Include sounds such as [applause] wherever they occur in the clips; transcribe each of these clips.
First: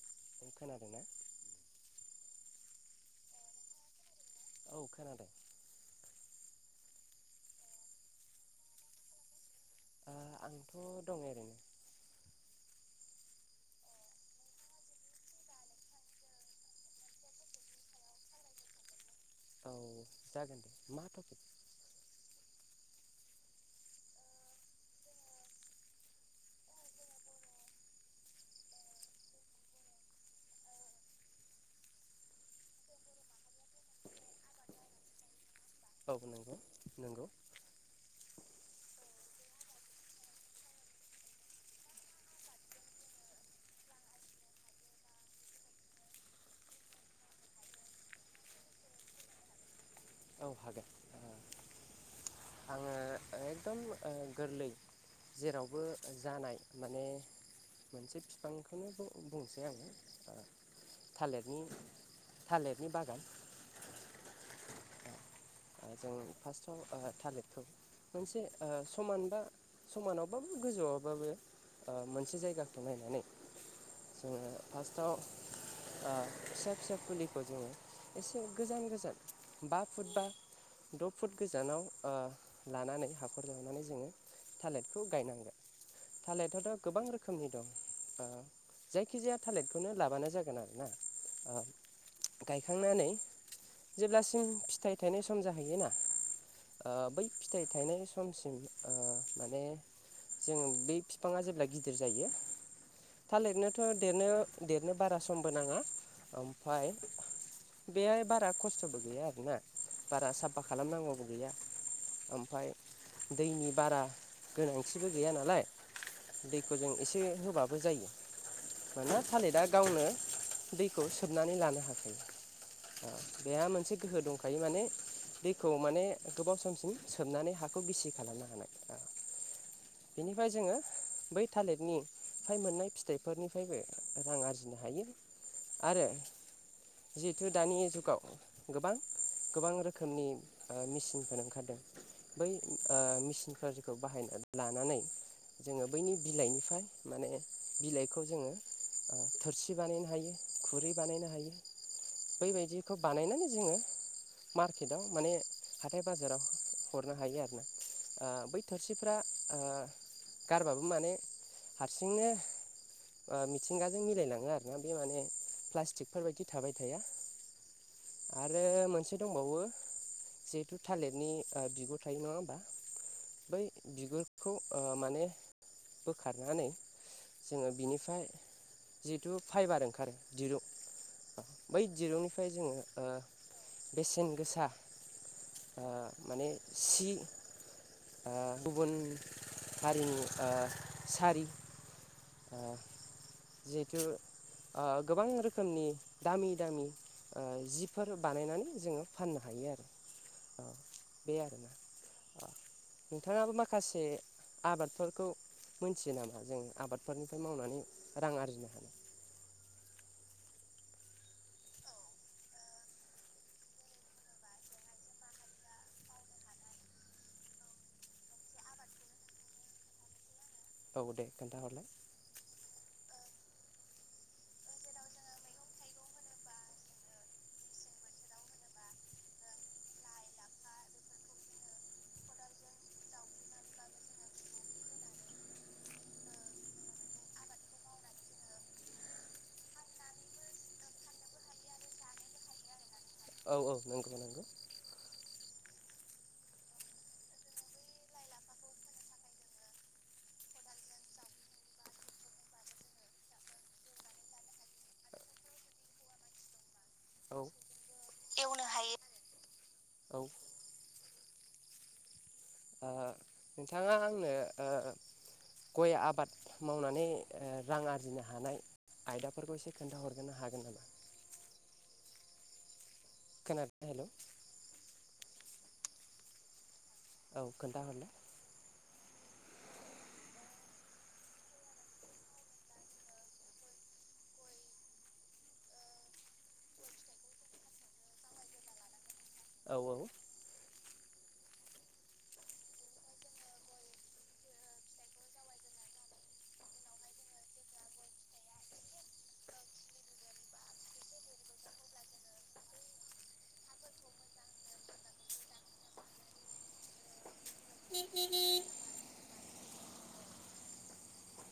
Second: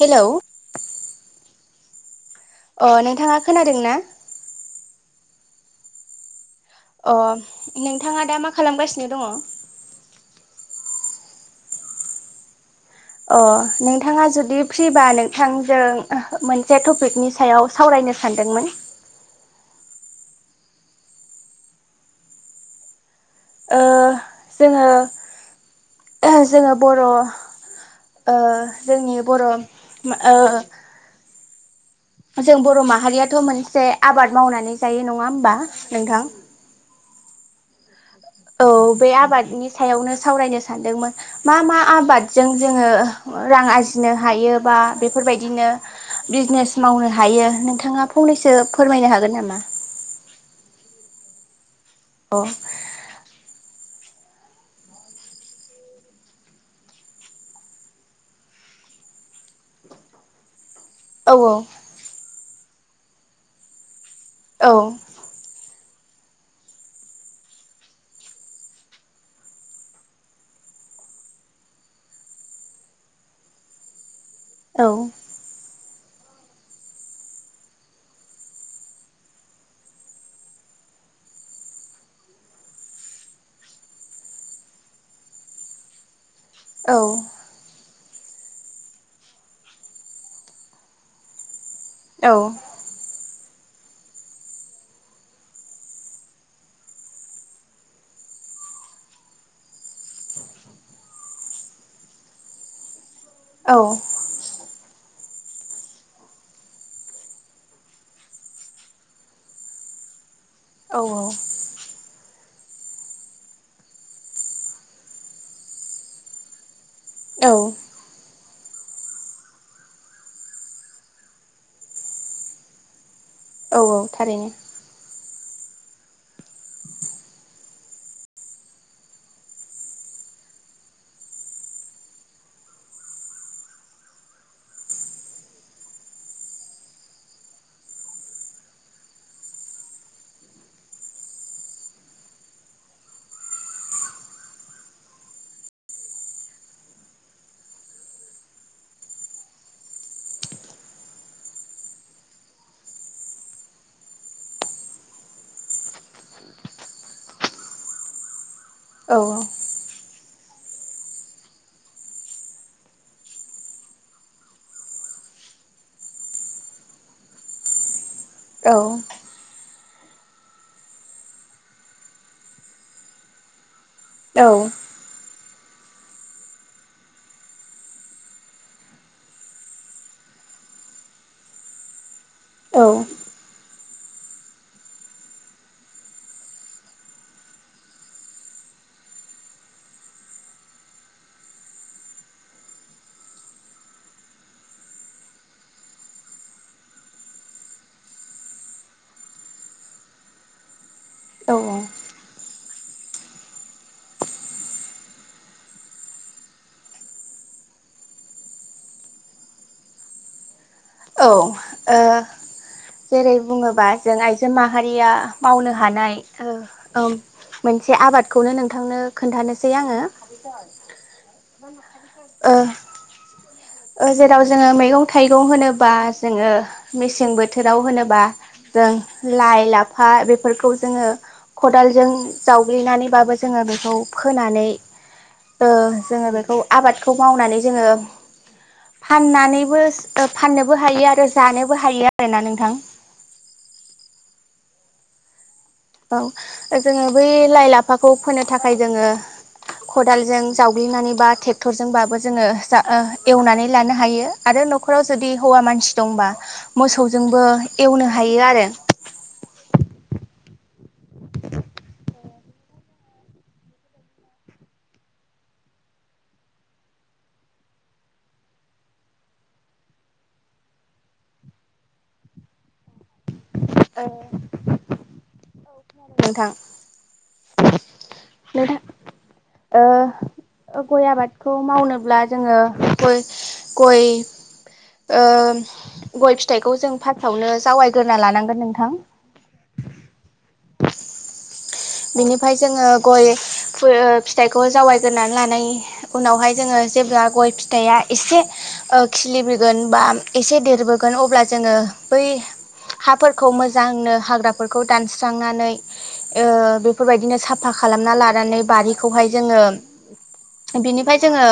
Hello नों खोनादोंना अ नोंथाङा खोनादों ना औ खोनादों अ नोंथाङा दा मा खालामगासिनो दङ ओ आंथ' दङ ओरैनो अ नोंथाङा जुदि फ्रिबा नोंथांजों मोनसे टपिकनि सायाव सावरायनो सानदोंमोन औ जागोन दे मा टपिक ओ जोङो जोङो बर' ओ जोंनि बर' ओ जों बर' माहारियाथ मोनसे आबाद मावनानै जायो नङा होमबा औ नोंथां नंगौ नंगौ औ बे आबादनि सायावनो सावरायनो सानदोंमोन मा मा आबादजों जोङो रां आरजिनो हायो बा बेफोरबायदिनो बिजनेस मावनो हायो नोंथाङा फंनैसो फोरमायनो हागोन नामा औ हागोन अ आङो एकदम गोरलै जेरावबो जानाय माने मोनसे बिफांखौनो बुंनोसै आङो थालिरनि औ थालिरनि बागान औ जों फार्सटाव थालिरखौ मोनसे ओ समान बा समानावबाबो गोजौआवबाबो मोनसे जायगाखौ नायनानै जोङो औ फास्टआव फिसा फिसा फुलिखौ जोङो एसे गोजान गोजान बा फुट बा द' फुट गोजानाव ओ‌ लानानै हाखर जावनानै जोङो थालिरखौ गायनांगोन। थालिरथ'थ' औ गोबां रोखोमनि दं जायखिजाया थालिरखौनो लाबानो जागोन आरो ना गायखांनानै जेब्ला सिम फिथाइ थायनाय सम जाहैयोना ओ बै फिथाइ थायनाय समसिम ओ माने जोङो बै बिफाङा जेब्ला गिदिर जायो औ थालिरनोथ' देरनो देरनो बा रा समबो नाङा ओमफफ्राय बेहाय बारा खस्थ'बो गैया आरो ना बारा साब फा खालामनांगौबो गैया ओमफाय दैनि बारा गोनांथिबो गैया नालाय दै खौ‌ जों एसे औ होबाबो जायो मानोना थालिरा दा गावनो दैखौ सोबनानै लानो हाखायो औ बेहा मोनसे औ औ गोहो थारैनो दंखायो माने दैखौ माने गोबाव समसिम सोबनानै हाखौ गिसि खालामनो हानाय बेनिफ्राय जोङो बै थालिरनिफ्राय मोननाय फिथाइफोरनिफ्रायबो रां आरजिनो हायो आरो जिहेथु दानि जुगाव गोबां गोबां रोखोमनि मेसिनफोर ओंखारदों बै ओ मेसिनफोरखौ बाहायना लानानै जोङो बैनि बिलाइनिफ्राय माने बिलाइखौ जोङो थोरसि बानायनो हायो खुरै बानायनो हायो बैबायदिखौ बानायनानै जोङो मारकेटाव माने हाथाय बाजाराव हरनो हायो आरोना आ बै थोरसिफ्रा औ आ गारबाबो माने हारसिंनो ओ मिथिंगाजों मिलायलाङो आरोना बे माने प्लास्टिकफोरबायदि थाबाय थाया आरो औ औ मोनसे दंबावो जिहेथु थालिरनि बिगुर थायो नङा होमबा बै बिगुरखौ ओ‌ माने बोखारनानै जोङो बिनिफ्राय जिहेथु फाइबार ओंखारो दिरुं बै दिरुं निफ्राय जोङो बेसेन गोसा ओ माने सि आ गुबुन हारिनि ओ सारि जिहेथु ओ गोबां रोखोमनि दामि दामि ओ जिब फोर बानायनानै जोङो फाननो हायो आरो औ बे आरो ना नोंथाङाबो माखासे आबादफोरखौ मोनथियो नामा जों आबादफोरनिफ्राय मावनानै रां आरजिनो हानाय औ ओ जेरै बुङोबा जों आइजो माहारिया मावनो हानाय ओ मोनसे आबादखौनो नोंथांनो खोन्थानोसै आङो औ दे खोन्थाहरलाय ओ ओ जेराव जोङो मैगं थाइगं होनोबा जोङो मेसें बोथोराव होनोबा जों लाइ लाफा बेफोरखौ जोङो खदालजों जावग्लिनानैबाबो जोङो बेखौ फोनानै ओ जोङो बेखौ आबाद खौ मावनानै जोङो फाननानैबो फाननोबो हायो आरो जानोबो हायो आरोना नोंथां। औ औ नंगौ नंगौ। औ जोङो बै लाइ लाफाखौ फोनो थाखाय जोङो खदालजों जावग्लिनानै बा ट्रेक्टरजोंबाबो जोङो जा एवनानै लानो हायो आरो न'खराव जुदि हौवा मानसि दंबा औ मोसौजोंबो एवनो हायो आरो औ ओ नोंथाङा आंनो ओ गय आबाद मावनानै रां आरजिनो हानाय आयदाफोरखौ एसे खोन्था हरग्रोनो हागोन नामा? खोनादोना ओ हेल'। नोंथां। औ खोन्थाहर। ओ ओ गय आबादखौ मावनोब्ला जोङो गय गय ओ गय फिथाइखौ जों फार्स्टआवनो जावायग्रोना लानांगोन नोंथां। औ औ। बिनिफ्राय जोङो गय फु ओ फिथाइखौ जावैग्रोनानै लानाय उनावहाय जोङो जेब्ला गय फिथाइया एसे ओ खिलिबोगोन बा एसे देरबोगोन अब्ला जोङो बै हाफोरखौ मोजांनो हाग्राफोरखौ दानस्रांनानै ओ बेफोरबायदिनो साफा खालामना लानानै बारिखौहाय जोङो बिनिफ्राय जोङो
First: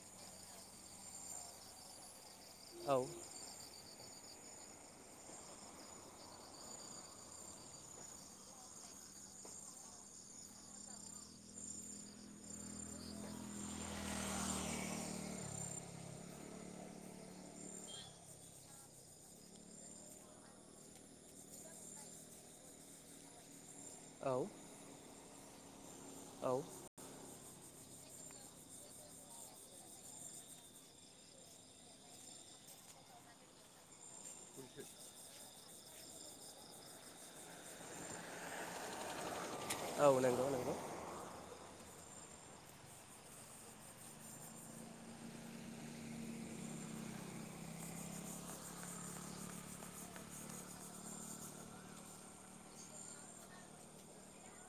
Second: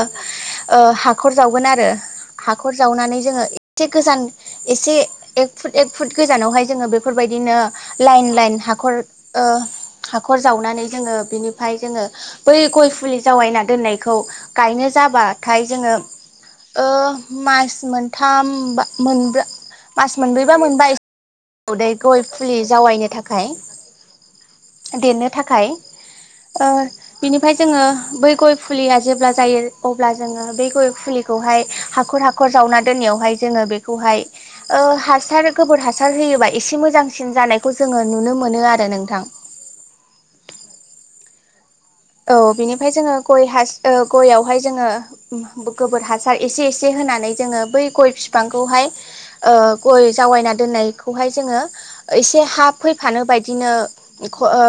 हाखर ओ जावगोन आरो। हाखर औ जावनानै जोङो ए से गोजान एसे एक फुट एक फुट गोजानावहाय जोङो बेफोरबायदिनो लाइन लाइन हाखर ओ हाखर जावनानै जोङो बिनिफ्राय जोङो बै गय फुलि जावैना दोननायखौ गायनो जाबाथाय जोङो ओ मास मोनथाम बा मोनब्र मास मोनब्रैबा मोनबा उदै गय फुलि जावायनो थाखाय। देरनो थाख खाय औ ओ‌ बिनिफ्राय जोङो बै गय फुलिया जेब्ला जायो अब्ला जोङो बे गय फुलिखौहाय हाखर हाखर जावना दोननायावहाय जोङो बेखौहाय ओ हासार गोबोर हासार हासार होयोबा एसे मोजांसिन जानायखौ जोङो नुनो मोनो आरो नोंथां। औ नंगौ नंगौ। औ बिनिफ्राय जोङो गय हास ओ गयावहाय जोङो गोबोर हासार एसे एसे होनानै जोङो बै गय बिफांखौहाय ओ गय जावायना दोननायखौहाय जोङो एसे हा फैफानो बायदिनो ख ओ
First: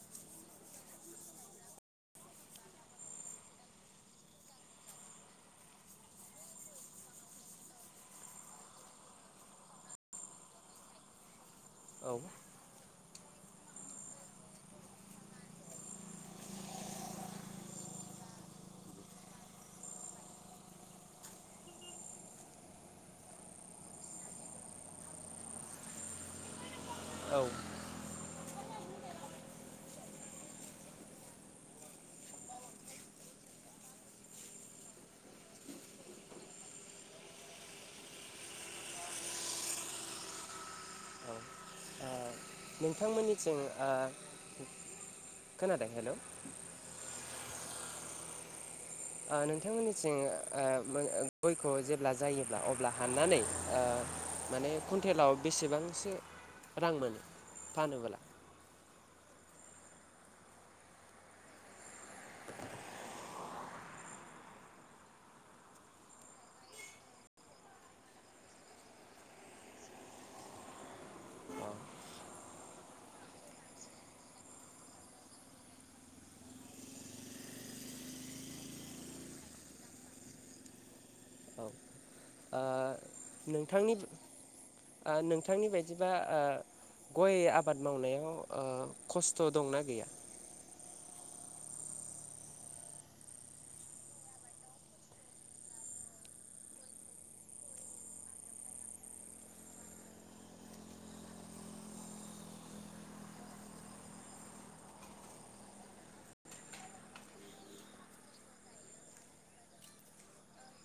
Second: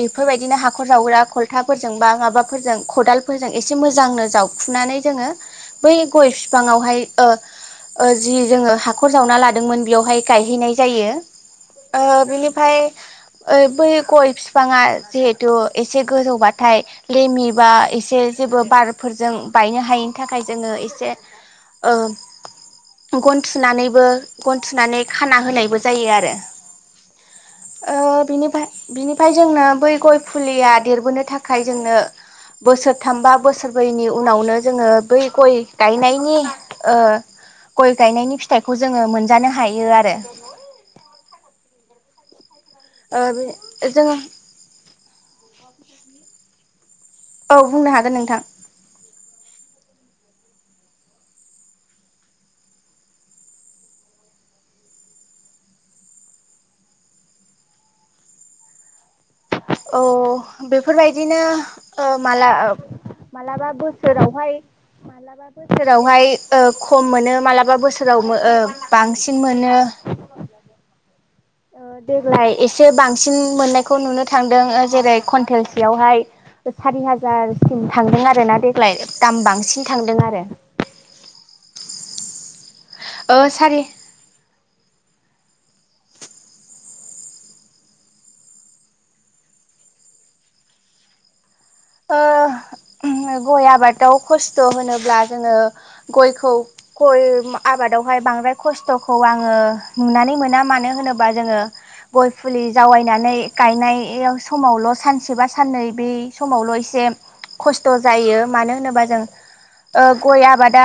बेफोरबायदिनो हाखर जावग्रा खल थाफोरजों बा माबाफोरजों खदालफोरजों एसे मोजांनो जावखुनानै जोङो बै गय बिफांआवहाय ओ ओ जि जोङो हाखर जावना लादोंमोन बेयावहाय गायहैनाय जायो। औ ओ बिनिफाय ओइ बै गय बिफाङा जिहेथु एसे गोजौबाथाय लेमि बा एसे जेबो बारफोरजों बायनो हायैनि थाखाय जोङो एसे ओ गन थुनानैबो गन थुनानै खाना होनायबो जायो आरो। औ ओ ओ बिनिफ फाय बिनिफाय जोंना बै गय फुलिया देरबोनो थाखाय जोंनो बोसोरथाम बा बोसोरब्रैनि उनावनो जोङो बै गय गायनायनि ओ गय गायनायनि फिथाइखौ जोङो मोनजानो हायो आरो। ओ नोंथांमोननिथिं ओ जों खोनादों हेलौ औ बुंनो हागोन नोंथां। ओ नोंथांमोननिथिं ओ बो गयखौ जेब्ला जायोब्ला अब्ला हाननानै ओ माने कुन्टेलाव बेसेबांसो रां मोनो फानोब्ला? औ बेफोरबायदिनो ओ माला मालाबा बोसोरावहाय मालाबा बोसोरावहाय ओ खम मोनो मालाबा बोसोराव ओ बांसिन मोनो। औ ओ देग्लाय एसे बांसिन मोननायखौ नुनो थांदों ओ जेरै कुन्टेलसेयावहाय सारि हाजारसिम थांदों आरोना देग्लाय दाम बांसिन थांदों आरो। औ ओ ओ सारि नोंथांनि ओ नोंथा नोंथांनि बायदिबा ओ गय आबाद मावनायाव खस्थ' दंना गैया? ओ गय आबादाव खस्थ' होनोब्ला जोङो गयखौ गय आबादावहाय बांद्राय खस्थ'खौ आङो नुनानै मोना मानो होनोबा जोङो गय फुलि जावायनानै गायनायाव समावल' सानसेबा साननै बे समावल' एसे खस्थ' जायो मानो होनोबा जों ओ गय आबादा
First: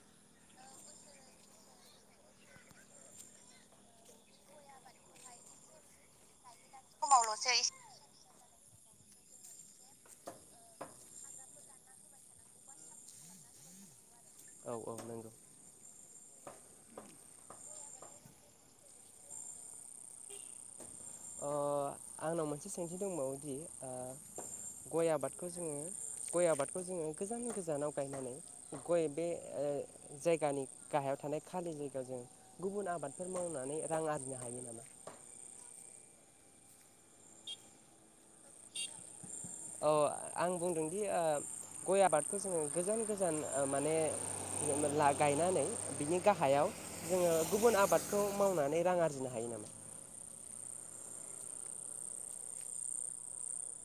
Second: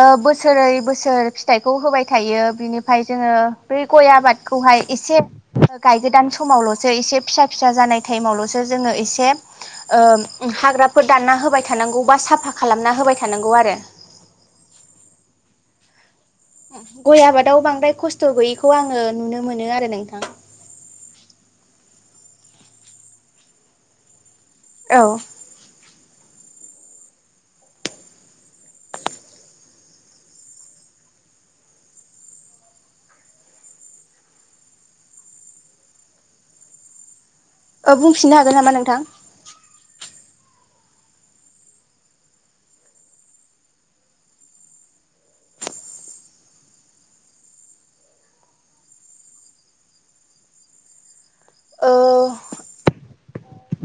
ओ बोसोरै बोसोर फिथाइखौ होबाय थायो बिनिफ्राय जोङो ब गय आबादखौहाय एसे गायगोदान समावल' सो एसे फिसा फिसा जानाय टाइमावल'स जोङो एसे ओ हाग्राफोर दानना होबाय थानांगौ बा साफा खालामना होबाय थानांगौ आरो। औ औ नंगौ। गय आबादाव बांद्राय खस्थ' गैयिखौ आङो नुनो मोनो आरो नोंथां। अ आंनाव मोनसे सोंथि दंबावोदि ओ गय औ आबादखौ जोङो गय आबादखौ जोङो गोजान गोजानाव गायनानै गय बे जायगानि गाहायाव थानाय खालि जायगायाव जों गुबुन आबादफोर मावनानै रां आरजिनो हायो नामा औ बुंफिननो हागोन नामा नोंथां अ आं बुंदोंदि ओ गय आबादखौ जोङो गोजोन गोजान माने ला गायनानै बिनि गाहायाव जोङो गुबुन आबादखौ मावनानै रां आरजिनो हायो नामा? ओ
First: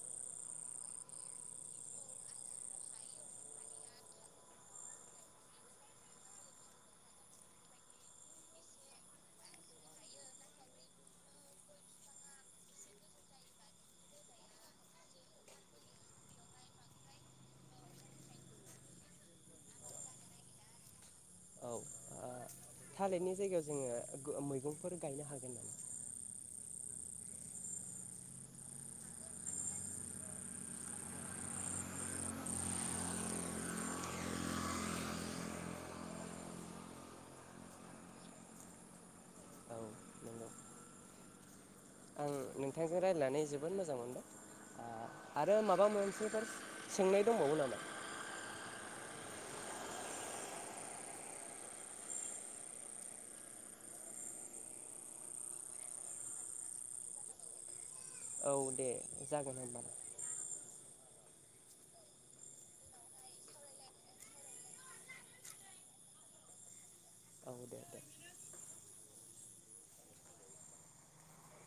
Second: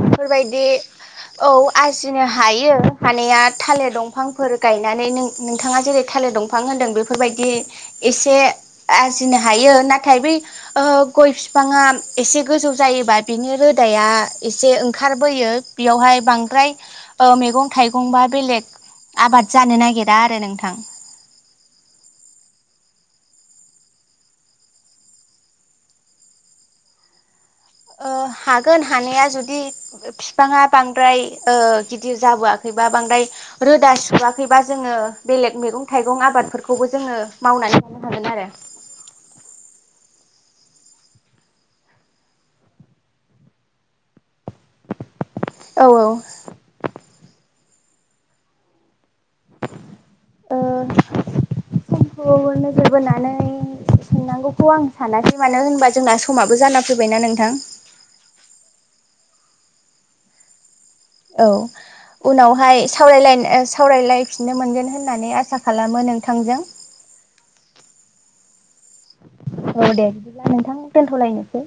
बेफोरबायदि औ आरजिनो हायो हानाया थालिर दंफांफोर गायनानै नों नोंथाङा जेरै थालिर दंफां होन्दों बेफोरबायदि एसे आरजिनो हायो। नाथाय बै ओ गय बिफाङा एसे गोजौ जायोबा बिनि रोदाया एसे ओं खारबोयो बेयावहाय बांद्राय ओ मैगं थाइगं बा बेलेग आबाद जानो नागिरा आरो नोंथां। औ ओ थालिरनि जायगायाव जोङो गो मैगंफोर गायनो हागोन नामा? ओ हागोन हानाया जुदि बिफाङा बांद्राय ओ गिदिर जाबोआखैबा बांद्राय रोदा सुवाखैबा जोङो बेलेग मैगं-थाइगं आबादफोरखौबो जोङो मावनानै थानो हागोन आरो। औ नंगौ आं नोंथांजों रायलायनानै जोबोद मोजां मोनबाय। आ आरो माबा औ मोनसेफोर सो सोंनो दंबावो नामा? ओ समखौ नोजोर बोनानै सोंनांगौखौ आं सानासै मानो होनबा जोंना समाबो जाना फैबायना नोंथां। औ दे जागोन होमबालाय। औ उनावहाय सावरायलायन ओ सावरायलायफिननो मोनगोन होननानै आसा खालामो नोंथांजों। [inaudible] औ दे बिदिब्ला नोंथां दोनथ'लायनोसै।